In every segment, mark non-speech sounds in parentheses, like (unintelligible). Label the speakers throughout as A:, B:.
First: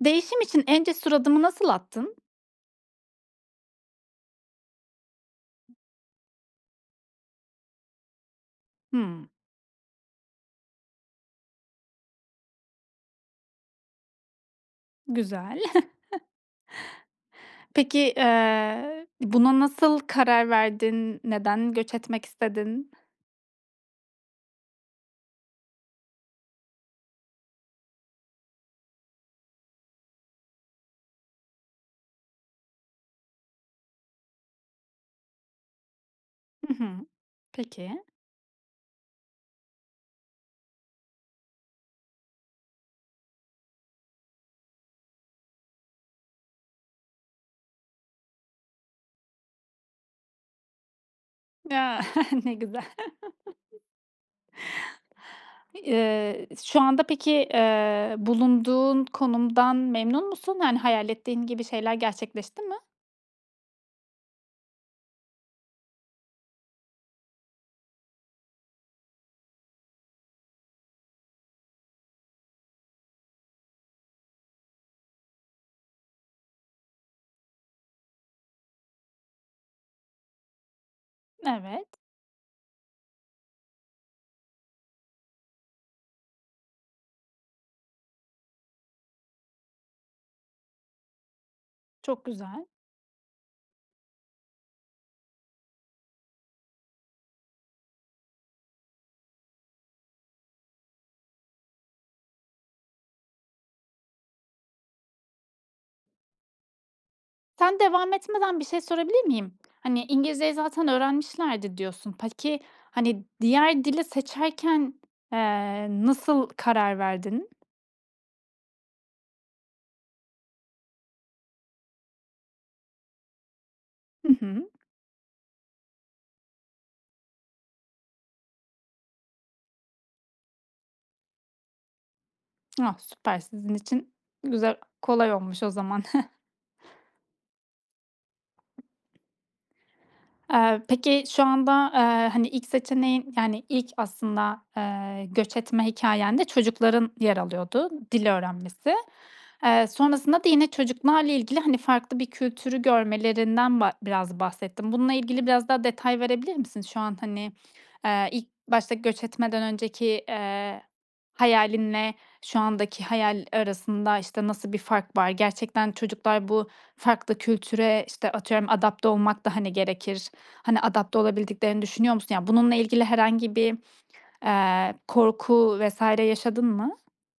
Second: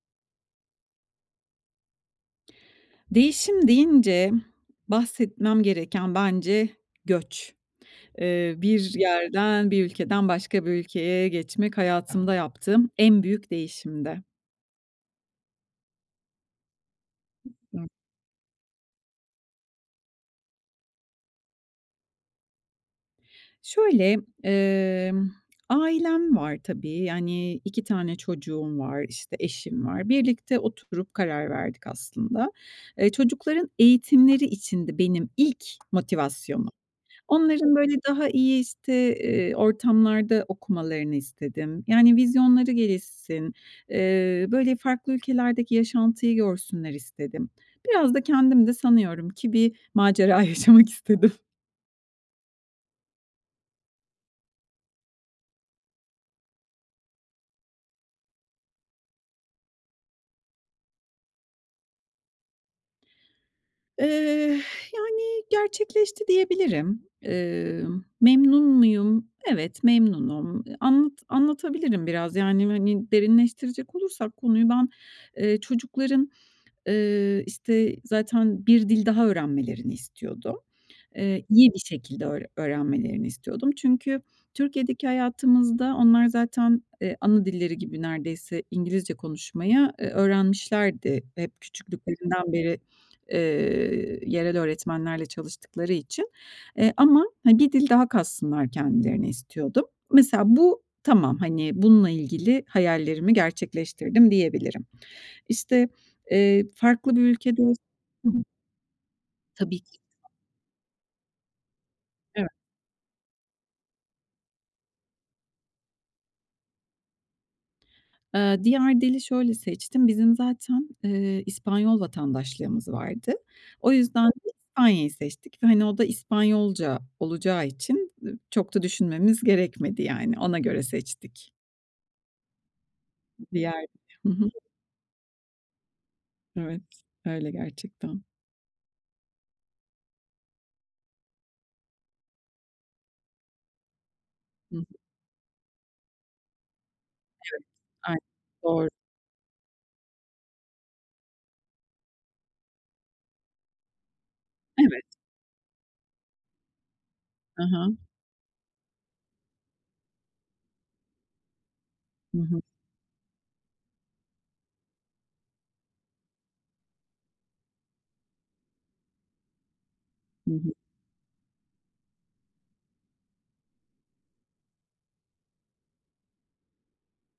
A: Değişim için en cesur adımı nasıl attın?
B: Değişim deyince bahsetmem gereken bence göç. Eee, bir
A: Hıı.
B: yerden bir ülkeden başka bir ülkeye geçmek hayatımda yaptığım en büyük değişimdi.
A: Güzel. (chuckles)
B: (unintelligible)
A: Peki, eee, buna nasıl karar verdin? Neden göç etmek istedin?
B: Şöyle emm, ailem var tabii. Yani, 2 tane çocuğum var. İşte, eşim var. Birlikte oturup karar verdik aslında. Eee, çocukların eğitimleri içindi benim ilk motivasyonum.
A: Hı hı.
B: Onların böyle,
A: Peki.
B: daha iyi işte, eee, ortamlarda okumalarını istedim. Yani, vizyonları gelişsin. Eee, böyle, farklı ülkelerdeki yaşantıyı görsünler istedim. Biraz da kendim de sanıyorum ki bir macera yaşamak istedim.
A: Ya, (chuckles) ne güzel. (chuckles) Eee, şu anda peki, eee, bulunduğun konumdan memnun musun? Yani hayal ettiğin gibi şeyler gerçekleşti mi?
B: Eh, yani, gerçekleşti, diyebilirim. Emm, memnun muyum? Evet, memnunum. Anlat anlatabilirim biraz. Yani, hani, derinleştirecek olursak konuyu ben, eee, çocukların, eee, işte, zaten bir dil daha öğrenmelerini istiyordum. Eee, iyi bir
A: Evet.
B: şekilde öğre öğrenmelerini istiyordum. Çünkü Türkiye'deki hayatımızda onlar zaten, eee, ana dilleri gibi neredeyse İngilizce konuşmayı, eee, öğrenmişlerdi hep
A: Çok
B: küçüklüklerinden
A: güzel.
B: beri, eee, yerel öğretmenlerle çalıştıkları için. Eee, ama, hani, bir dil daha katsınlar kendilerine istiyordum. Mesela, bu tamam. Hani, bununla ilgili hayallerimi gerçekleştirdim diyebilirim. İşte, eee, farklı bir ülkede ols
A: Sen devam
B: (unintelligible)
A: etmeden bir şey sorabilir miyim?
B: Tabii ki.
A: Hani, "İngilizceyi zaten öğrenmişlerdi." diyorsun.
B: Evet.
A: Peki, hani, diğer dili seçerken, eee, nasıl karar verdin?
B: Eee, diğer dili şöyle seçtim. Bizim zaten, eee, İspanyol vatandaşlığımız vardı. O yüzden
A: Hı
B: de
A: hı.
B: İspanya'yı seçtik ve, hani, o da İspanyolca olacağı için, ı çok da düşünmemiz gerekmedi yani. Ona göre seçtik.
A: Ah, süper sizin
B: Diğer.
A: için
B: Hı hı.
A: güzel kolay olmuş o zaman. (chuckles)
B: Evet. Öyle gerçekten.
A: Eee, peki, şu anda, eee, hani, ilk seçeneğin, yani, ilk aslında,
B: Hı hı.
A: eee, göç etme hikâyende çocukların yer
B: Evet.
A: alıyordu,
B: Aynen,
A: dil
B: doğru.
A: öğrenmesi. Eee, sonrasında da yine çocuklarla ilgili, hani, farklı bir kültürü görmelerinden ba biraz bahsettin.
B: Evet.
A: Bununla ilgili biraz daha detay verebilir misin? Şu an hani,
B: Hı hı.
A: eee, ilk başta göç etmeden önceki, eee, hayalin ile
B: Hı
A: şu
B: hı.
A: andaki hayal arasında, işte, nasıl bir fark var? Gerçekten çocuklar bu farklı kültüre, işte, atıyorum adapte olmak da, hani, gerekir.
B: Hı hı.
A: Hani, adapte olabildiklerini düşünüyor musun? Ya, bununla ilgili herhangi bir, eee, korku vs. yaşadın mı?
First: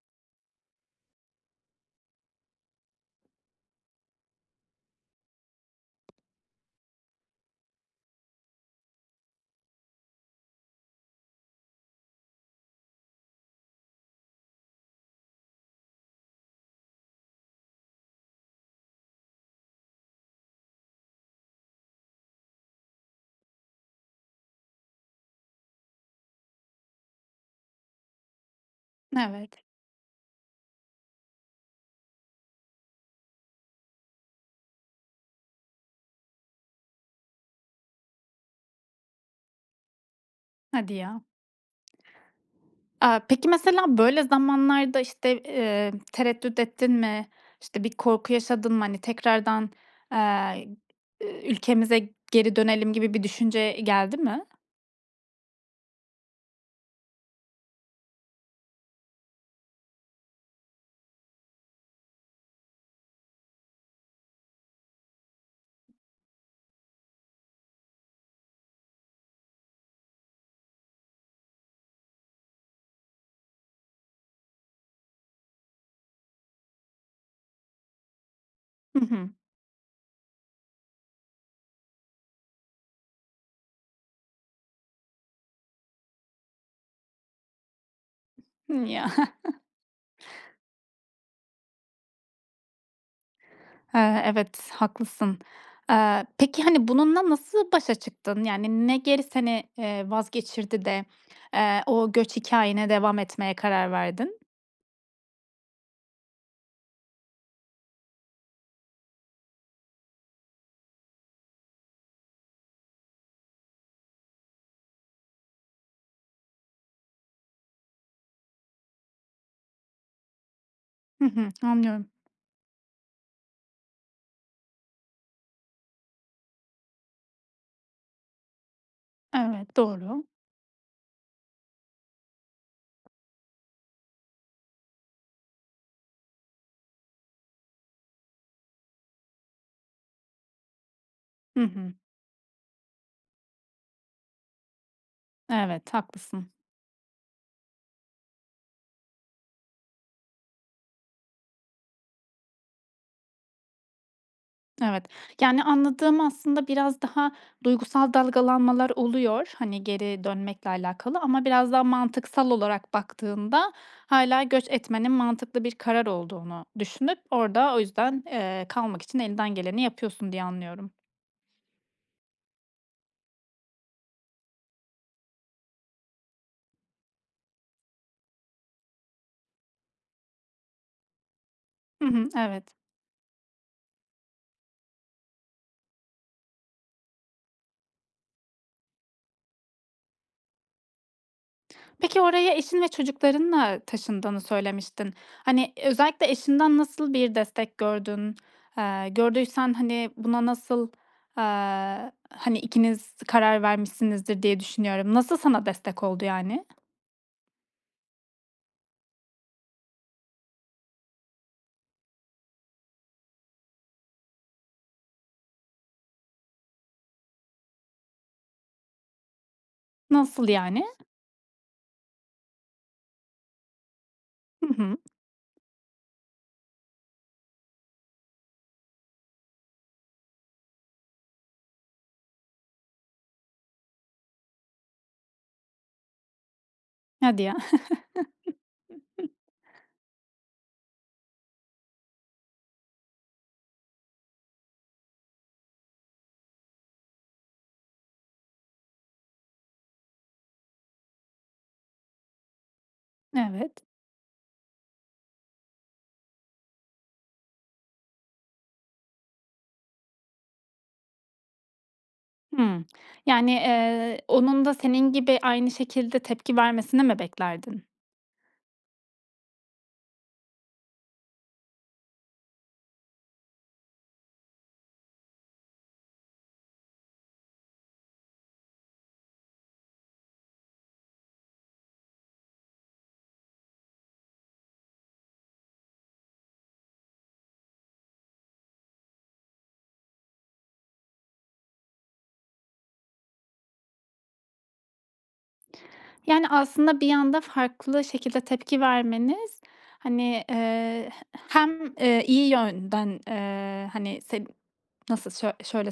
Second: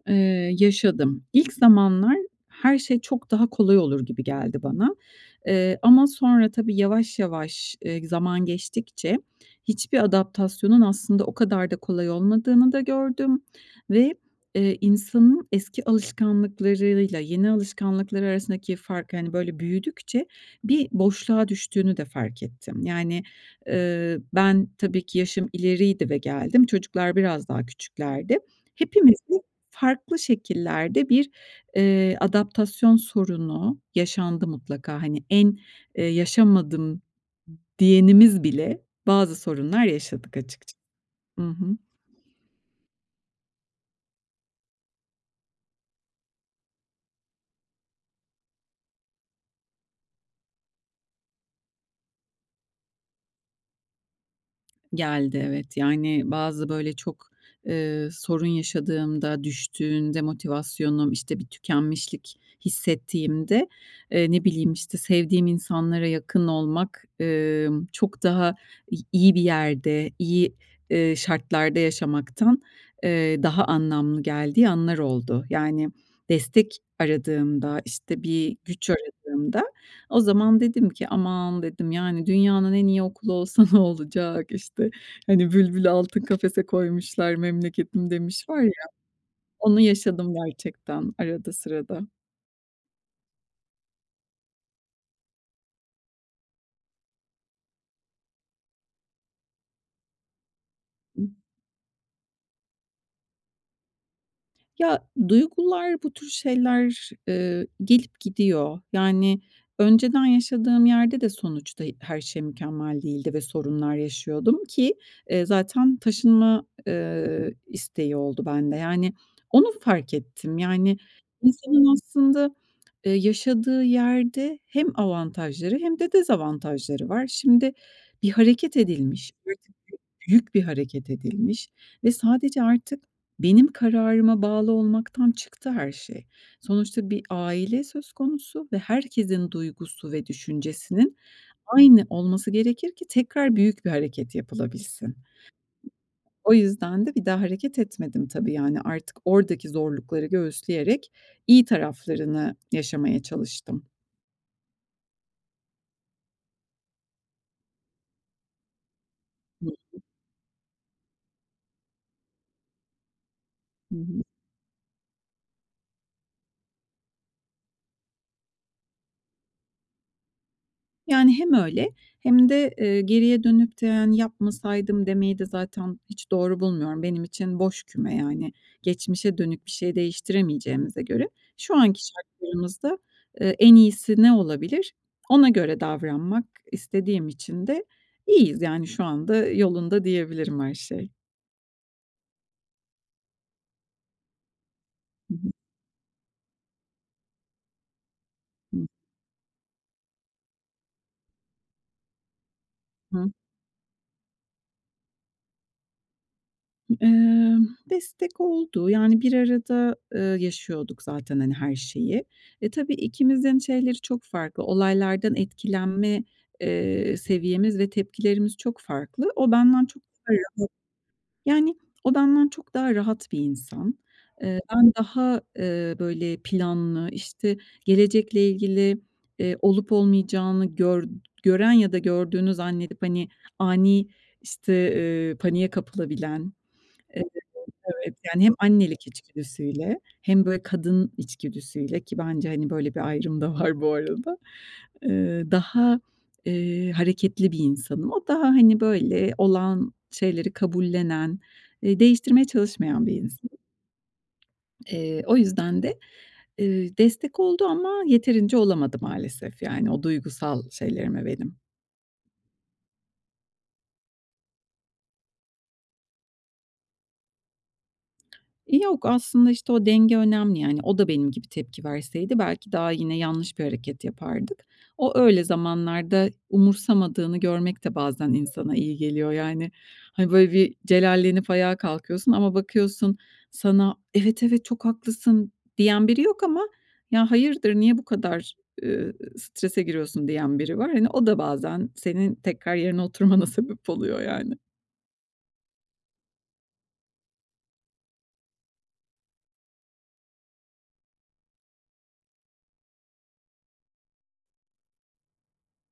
B: Eee, yaşadım. İlk zamanlar her şey çok daha kolay olur gibi geldi bana. Eee, ama sonra tabii yavaş yavaş, eee, zaman geçtikçe hiçbir adaptasyonun aslında o kadar da kolay olmadığını da gördüm ve, eee, insanın eski alışkanlıklarıyla yeni alışkanlıkları arasındaki farkı, hani, böyle büyüdükçe bir boşluğa düştüğünü de fark ettim. Yani, ııı, ben tabii ki yaşım ileriydi ve geldim. Çocuklar biraz daha küçüklerdi. Hepimiz bu
A: Evet.
B: farklı şekillerde bir, eee, adaptasyon sorunu yaşandı mutlaka. Hani, en, eee, yaşamadım d diyenimiz bile bazı sorunlar yaşadık açıkça.
A: Hadi ya.
B: Hı hı.
A: Aaa, peki, mesela böyle zamanlarda, işte, eee, tereddüt ettin mi? İşte, bir korku yaşadın mı, hani, tekrardan, eee, ııı, "Ülkemize geri dönelim." gibi bir düşünce geldi mi?
B: Geldi, evet. Yani, bazı böyle çok, eee, sorun yaşadığımda, düştüğünde motivasyonum, işte, bir tükenmişlik hissettiğimde, eee, ne bileyim işte, sevdiğim insanlara yakın olmak, ımm, çok daha i iyi bir yerde, iyi, ııı, şartlarda yaşamaktan, eee, daha anlamlı geldiği anlar oldu. Yani, destek aradığımda, işte, bir güç
A: Hı hı.
B: aradığımda o zaman dedim ki “Aman!" dedim, yani "Dünyanın en iyi okulu olsa ne olacak?“ İşte, hani, bülbülü altın kafese koymuşlar, "Memleketim." demiş var ya.
A: Hımm. Ya.
B: Onu yaşadım gerçekten arada sırada.
A: He, evet, haklısın. Eee, peki, hani, bununla nasıl başa çıktın? Yani, ne geri seni, eee, vazgeçirdi de,
B: (unintelligible)
A: eee, o göç hikâyene devam etmeye karar verdin?
B: Ya, duygular, bu tür şeyler, eee, gelip gidiyor. Yani, önceden yaşadığım yerde de sonuçta her şey mükemmel değildi ve sorunlar yaşıyordum ki, eee, zaten taşınma, eee, isteği oldu bende. Yani, onu fark ettim. Yani,
A: Hı hı.
B: insanın
A: Anlıyorum.
B: aslında eee, yaşadığı yerde hem avantajları hem de dezavantajları var. Şimdi, bir hareket edilmiş.
A: Evet, doğru.
B: büyük bir hareket edilmiş ve sadece artık benim kararıma bağlı olmaktan çıktı her şey. Sonuçta bir aile söz konusu ve herkesin duygusu ve düşüncesinin
A: Hı hı.
B: aynı olması gerekir ki tekrar büyük bir hareket yapılabilsin.
A: Evet, haklısın.
B: O yüzden de bir daha hareket etmedim tabii yani. Artık oradaki zorlukları göğüsleyerek iyi taraflarını yaşamaya çalıştım.
A: Evet. Yani anladığım, aslında biraz daha duygusal dalgalanmalar oluyor,
B: Hı
A: hani,
B: hı.
A: geri dönmekle alakalı ama biraz daha mantıksal olarak baktığında
B: Hı hı.
A: hâlâ göç etmenin mantıklı bir karar olduğunu düşünüp orda o yüzden, eee, kalmak için elinden geleni yapıyorsun diye anlıyorum.
B: Yani hem öyle, hem de, eee, geriye dönük de hani "Yapmasaydım." demeyi de zaten hiç doğru bulmuyorum. Benim için boş küme yani, geçmişe dönük bir şey değiştiremeyeceğimize göre. Şu anki
A: Hı hı. Evet.
B: şartlarımızda, eee, en iyisi ne olabilir? Ona göre davranmak istediğim için de iyiyiz yani. Şu anda yolunda, diyebilirim, her şey.
A: Peki oraya eşin ve çocuklarınla taşındığını söylemiştin.
B: Hı hı.
A: Hani, özellikle eşinden nasıl bir destek gördün?
B: Hı.
A: Eee, gördüysen, hani, buna nasıl, aaa, hani ikiniz
B: Hı.
A: karar vermişsinizdir diye düşünüyorum, nasıl sana destek oldu yani?
B: Iıı, destek oldu. Yani bir arada, eee, yaşıyorduk zaten, hani, her şeyi. E, tabii ikimizin şeyleri çok farklı. Olaylardan etkilenme, eee, seviyemiz ve tepkilerimiz çok farklı. O benden çok daha
A: Nasıl
B: rahat
A: yani?
B: Yani o benden çok daha rahat bir insan. Eee,
A: Hı
B: ben
A: hı.
B: daha, eee, böyle planlı, işte, gelecekle ilgili, eee, olup olmayacağını gör gören ya da gördüğünü zannedip hani ani işte, eee, paniğe kapılabilen. Evet,
A: Hadi ya.
B: evet, evet yani hem annelik
A: (chuckles)
B: içgüdüsüyle hem böyle kadın içgüdüsüyle ki bence, hani, böyle bir ayrım da var bu arada. Eee, daha, eee, hareketli bir insanım. O daha hani böyle olan şeyleri kabullenen, eee, değiştirmeye çalışmayan bir insan.
A: Evet.
B: Eee, o yüzden de, eee, destek oldu ama yeterince olamadı maalesef, yani o duygusal şeylerime benim.
A: Hımm. Yani, eee, onun da senin gibi aynı şekilde tepki vermesini mi beklerdin?
B: Yok. Aslında, işte, o denge önemli, yani. O da benim gibi tepki verseydi belki daha yine yanlış bir hareket yapardık. O öyle zamanlarda umursamadığını görmek de bazen insana iyi geliyor. Yani, hani, böyle bir celallenip ayağa kalkıyorsun ama bakıyorsun sana “Evet, evet, çok haklısın.“ diyen biri yok ama ya “Hayırdır? Niye bu kadar“, eee, "strese giriyorsun?" diyen biri var. Hani o da bazen senin tekrar yerine oturmana sebep oluyor yani.
A: Yani, aslında bir anda farklı şekilde tepki vermeniz, hani, eee, he hem, eee, iyi yönden, eee, hani seni nasıl söy şöyle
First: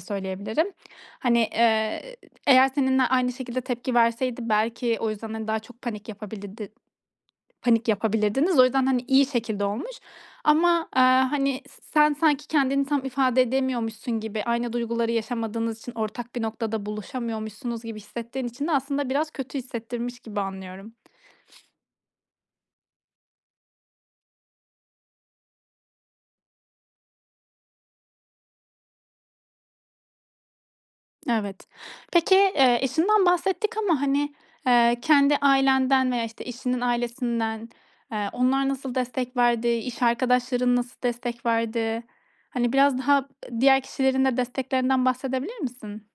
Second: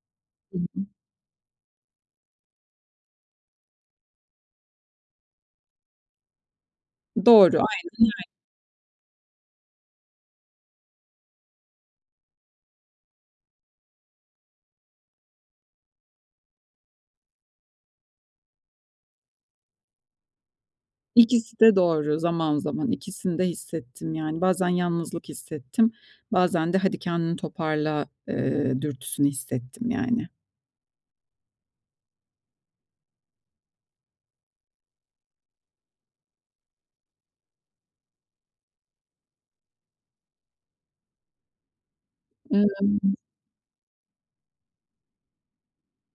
B: Hı
A: söyleyebilirim,
B: hı.
A: hani, eee, eğer seninle aynı şekilde tepki verseydi belki o yüzden, hani, daha çok panik yapabilirdi
B: Doğru.
A: panik
B: Aynen, aynen.
A: yapabilirdiniz. O yüzden, hani, iyi şekilde olmuş. Ama, eee, hani, s sen sanki kendini tam ifade edemiyormuşsun gibi, aynı duyguları yaşamadığınız için ortak bir noktada buluşamıyormuşsunuz gibi hissettiğin için de aslında biraz kötü hissettirmiş gibi anlıyorum.
B: İkisi
A: (sniffs)
B: de doğru zaman zaman. İkisini de hissettim yani. Bazen yalnızlık hissettim. Bazen de "Hadi, kendini toparla.", eee, dürtüsünü hissettim, yani.
A: Evet, peki, eee, eşinden bahsettik ama, hani, eee, kendi ailenden veya işte eşinin ailesinden, eee, onlar nasıl destek verdi, iş arkadaşların nasıl destek verdi? Hani, biraz daha,
B: (unintelligible)
A: ııı, diğer kişilerin de desteklerinden bahsedebilir misin?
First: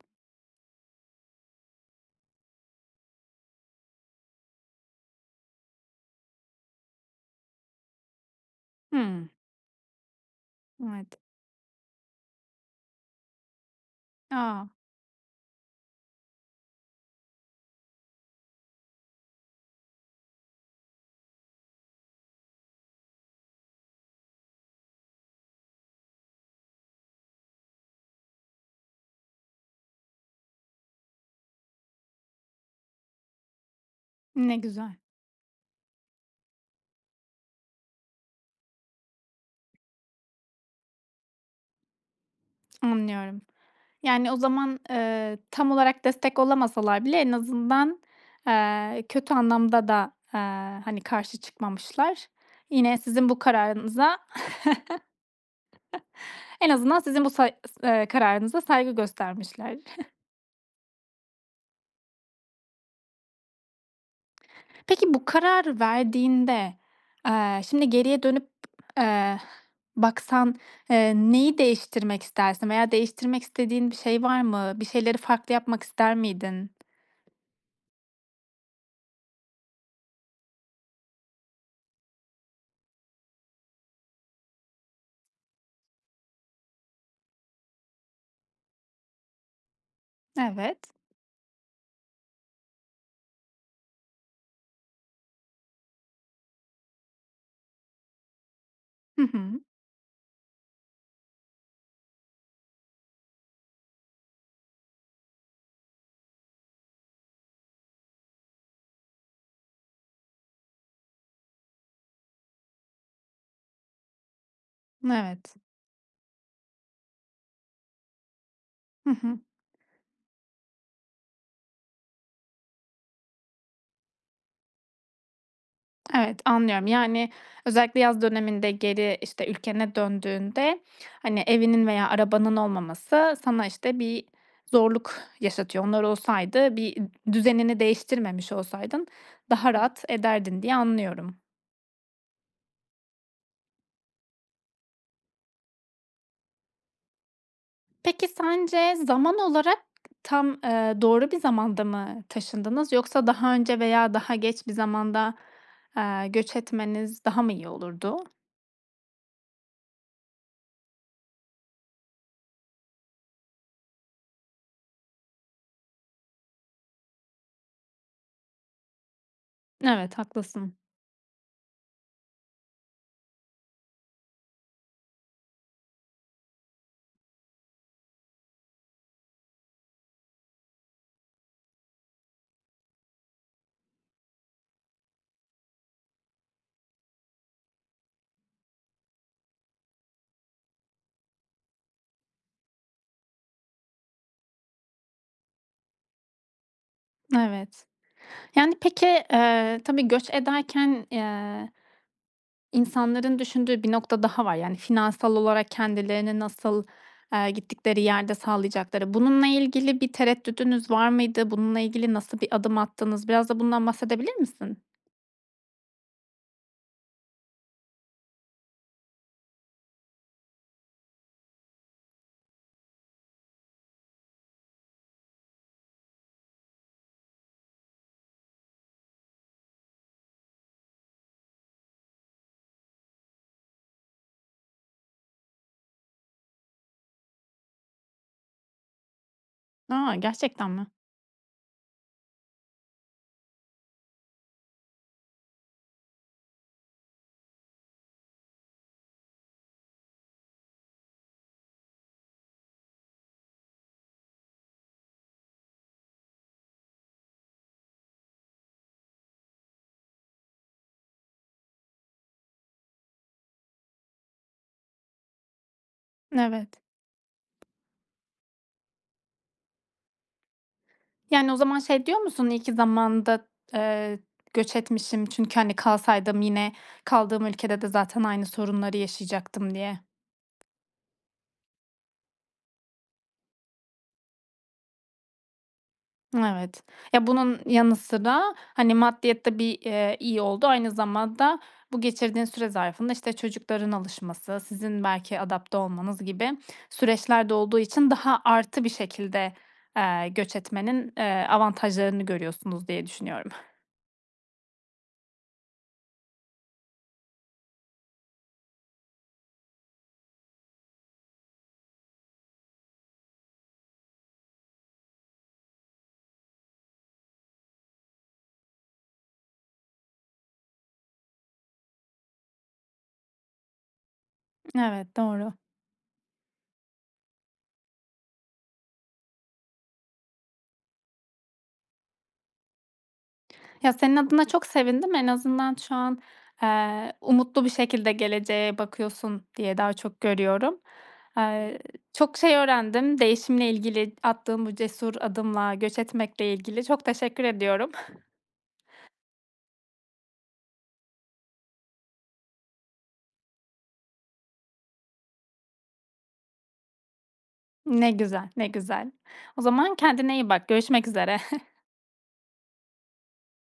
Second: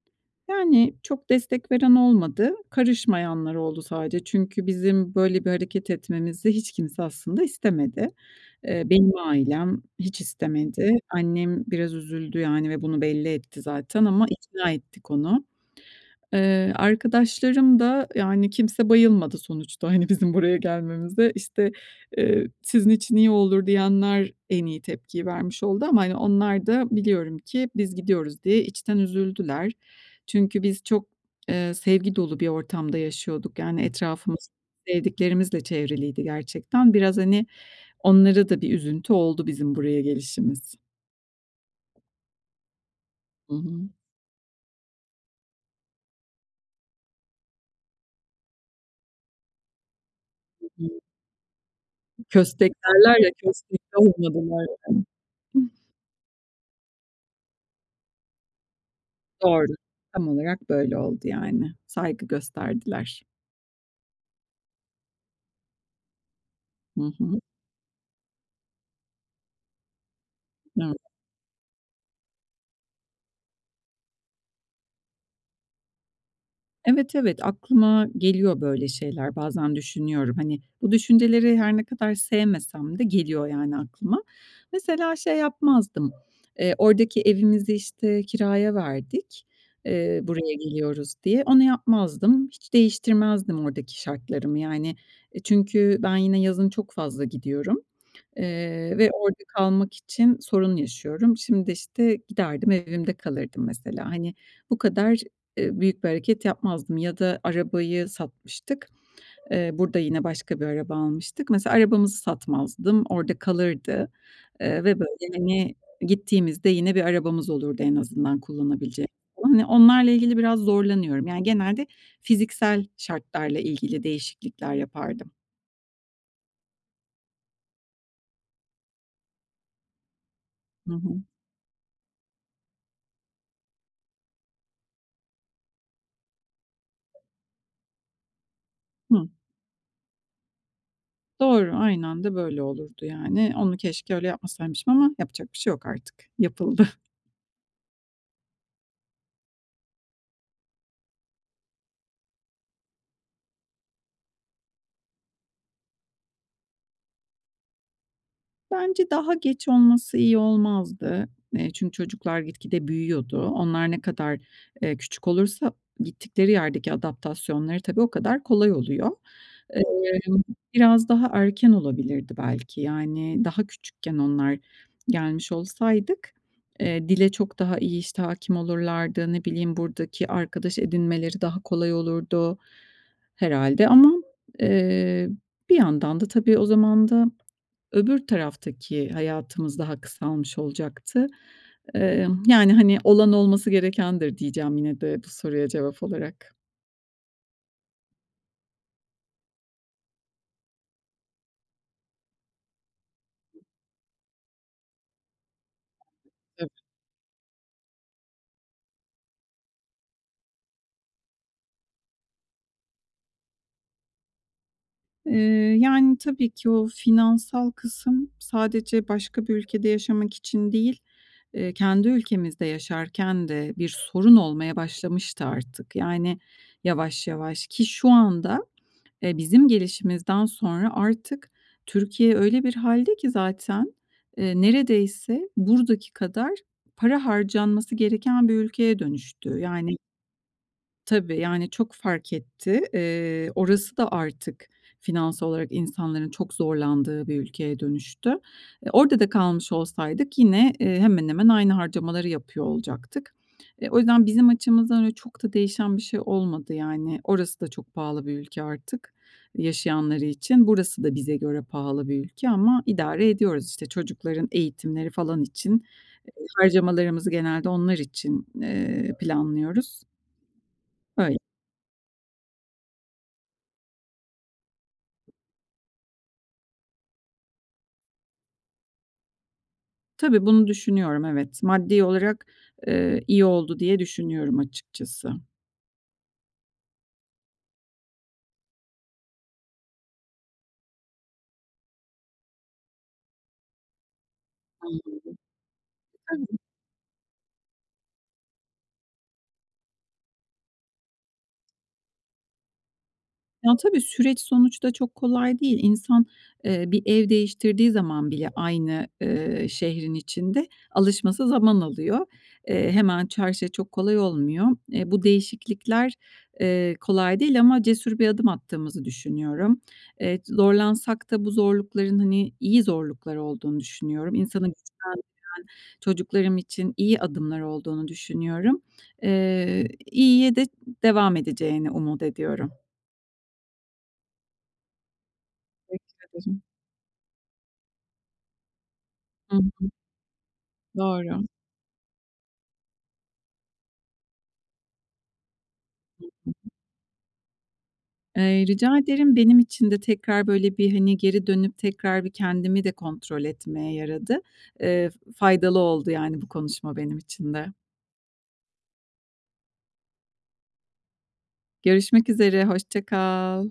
B: Yani, çok destek veren olmadı. Karışmayanlar oldu sadece. Çünkü bizim böyle bir hareket etmemizi hiç kimse aslında istemedi. Eee, benim
A: Hımm
B: ailem hiç istemedi.
A: Evet.
B: Annem biraz üzüldü yani ve bunu belli etti zaten ama
A: A.
B: ikna ettik onu. Iıı, arkadaşlarım da, yani, kimse bayılmadı sonuçta, hani, bizim buraya gelmemize. İşte, ııı, "Sizin için iyi olur." diyenler en iyi tepkiyi vermiş oldu ama, hani, onlar da biliyorum ki biz gidiyoruz diye içten üzüldüler. Çünkü biz çok, eee, sevgi dolu bir ortamda yaşıyorduk. Yani, etrafımız
A: Ne güzel.
B: sevdiklerimizle çevriliydi gerçekten. Biraz, hani, onlara da bir üzüntü oldu bizim buraya gelişimiz.
A: Anlıyorum.
B: Hı hı.
A: Yani, o zaman, eee, tam olarak destek olamasalar bile en azından, eee, kötü anlamda da, eee, hani,
B: (unintelligible)
A: karşı çıkmamışlar.
B: Köstek
A: Yine,
B: derler
A: sizin
B: ya,
A: bu
B: köstek de
A: kararınıza
B: olmadım öyle.
A: (chuckles) En azından sizin bu say ııı, s kararınıza saygı
B: Doğru.
A: göstermişler. (chuckles)
B: Tam olarak böyle oldu, yani. Saygı gösterdiler.
A: Peki, bu kararı verdiğinde,
B: Hı hı.
A: eee, şimdi geriye dönüp, eee, baksan,
B: Evet.
A: eee, neyi değiştirmek istersin veya değiştirmek istediğin bir şey var mı? Bir şeyleri farklı yapmak ister miydin?
B: Evet, evet. Aklıma geliyor, böyle şeyler, bazen düşünüyorum. Hani, bu düşünceleri her ne kadar sevmesem de geliyor yani aklıma. Mesela şey yapmazdım, eee, oradaki evimizi, işte, kiraya verdik, eee, buraya
A: Evet.
B: geliyoruz diye. Onu yapmazdım. Hiç değiştirmezdim oradaki şartlarımı yani. E, çünkü ben yine yazın çok fazla gidiyorum, eee, ve
A: Hı
B: orada
A: hı.
B: kalmak için sorun yaşıyorum. Şimdi de, işte, giderdim, evimde kalırdım, mesela. Hani, bu kadar, eee, büyük bir hareket yapmazdım ya da arabayı satmıştık. Eee, burada yine başka bir araba almıştık. Mesela, arabamızı satmazdım, orada kalırdı. Eee, ve, böyle,
A: Evet.
B: hani, gittiğimizde yine bir arabamız olurdu, en azından kullanabilecek
A: Hı hı.
B: falan. Hani onlarla ilgili biraz zorlanıyorum. Yani, genelde fiziksel şartlarla ilgili değişiklikler yapardım.
A: Evet, anlıyorum, yani, özellikle yaz döneminde geri, işte, ülkene döndüğünde,
B: Hı hı.
A: hani, evinin veya arabanın olmaması sana, işte, bir zorluk yaşatıyor. Onlar olsaydı, bir d düzenini değiştirmemiş olsaydın
B: Hı.
A: daha rahat ederdin diye anlıyorum.
B: Doğru. Aynen de böyle olurdu yani. Onu keşke öyle yapmasaymışım ama yapacak bir şey yok artık. Yapıldı.
A: Peki, sence zaman olarak tam, ııı, doğru bir zamanda mı taşındınız yoksa daha önce veya daha geç bir zamanda, eee, göç etmeniz daha mı iyi olurdu?
B: Bence daha geç olması iyi olmazdı. Eee, çünkü çocuklar gitgide büyüyordu. Onlar ne kadar, eee, küçük olursa gittikleri yerdeki adaptasyonları tabii o kadar kolay oluyor. Eee,
A: Evet, haklısın.
B: biraz daha erken olabilirdi belki. Yani, daha küçükken onlar gelmiş olsaydık, eee, dile çok daha iyi, işte, hâkim olurlardı. Ne bileyim, buradaki arkadaş edinmeleri daha kolay olurdu herhâlde. Ama, eee, bir yandan da tabii o zaman da öbür taraftaki hayatımız daha kısalmış olacaktı. Eee, yani, hani, "Olan, olması gerekendir." diyeceğim yine de bu soruya cevap olarak.
A: Evet. Yani, peki, eee, tabii göç ederken, eee, insanların düşündüğü bir nokta daha var. Yani, finansal olarak kendilerini
B: Tabii.
A: nasıl, eee, gittikleri yerde sağlayacakları. Bununla ilgili bir tereddüdünüz var mıydı, bununla ilgili nasıl bir adım attınız? Biraz da bundan bahsedebilir misin?
B: Eee, yani, tabii ki o finansal kısım sadece başka bir ülkede yaşamak için değil, eee, kendi ülkemizde yaşarken de bir sorun olmaya başlamıştı artık yani yavaş yavaş. Ki şu anda, eee, bizim gelişimizden sonra artık Türkiye öyle bir hâlde ki zaten, eee, neredeyse buradaki kadar para harcanması gereken bir ülkeye dönüştü. Yani
A: A! Gerçekten mi?
B: Tabii. Yani, çok fark etti. Eee, orası da artık finansal olarak insanların çok zorlandığı bir ülkeye dönüştü. E, orada da kalmış olsaydık yine, eee, hemen hemen aynı harcamaları yapıyor olacaktık. E, o yüzden bizim açımızdan öyle çok da değişen bir şey olmadı yani. Orası da çok pahalı bir ülke artık yaşayanları için. Burası da bize göre pahalı bir ülke ama idare ediyoruz, işte. Çocukların eğitimleri falan için, eee,
A: Evet.
B: harcamalarımızı genelde onlar için, eee, planlıyoruz. Öyle.
A: Yani, o zaman şey diyor musun: İyi ki zamanında, eee, göç etmişim çünkü, hani, kalsaydım yine kaldığım ülkede de zaten aynı sorunları yaşayacaktım diye.
B: Tabii bunu düşünüyorum, evet. Maddi olarak, eee, iyi oldu diye düşünüyorum açıkçası.
A: Evet. Ya, bunun yanı sıra, hani, maddiyat da bir, eee, iyi oldu, aynı zamanda bu geçirdiğin süre zarfında, işte, çocukların alışması, sizin
B: Anladım. E,
A: belki adapte olmanız gibi
B: tabii.
A: süreçlerde olduğu için daha artı bir şekilde, eee, göç etmenin, eee, avantajlarını görüyorsunuz diye düşünüyorum.
B: Ya, tabii süreç sonuçta çok kolay değil. İnsan, eee, bir ev değiştirdiği zaman bile aynı, ııı, şehrin içinde alışması zaman alıyor. Eee, hemen ça her şey çok kolay olmuyor. Eee, bu değişiklikler, eee, kolay değil ama cesur bir adım attığımızı düşünüyorum. Eee, zorlansak da bu zorlukların, hani, iyi zorluklar olduğunu düşünüyorum. İnsanı
A: Evet,
B: güçlendiren
A: doğru.
B: çocuklarım için iyi adımlar olduğunu düşünüyorum. Eee, iyiye de devam edeceğini umut ediyorum.
A: Ya, senin adına çok sevindim, en azından şu an,
B: Teşekkür ederim.
A: eee, umutlu bir şekilde geleceğe bakıyorsun
B: I
A: diye
B: hı.
A: daha çok görüyorum.
B: Doğru.
A: Eee, çok şey öğrendim, değişimle ilgili attığın bu cesur adımla göç etmekle
B: (unintelligible)
A: ilgili. Çok teşekkür ediyorum. (chuckles)
B: Eee, rica ederim. Benim için de tekrar böyle bir, hani, geri dönüp, tekrar bir kendimi de kontrol etmeye yaradı. Eee, f faydalı oldu yani bu konuşma benim için de.
A: Ne güzel, ne güzel. O zaman kendine iyi bak görüşmek üzere. (chuckles)
B: Görüşmek üzere. Hoşça kal.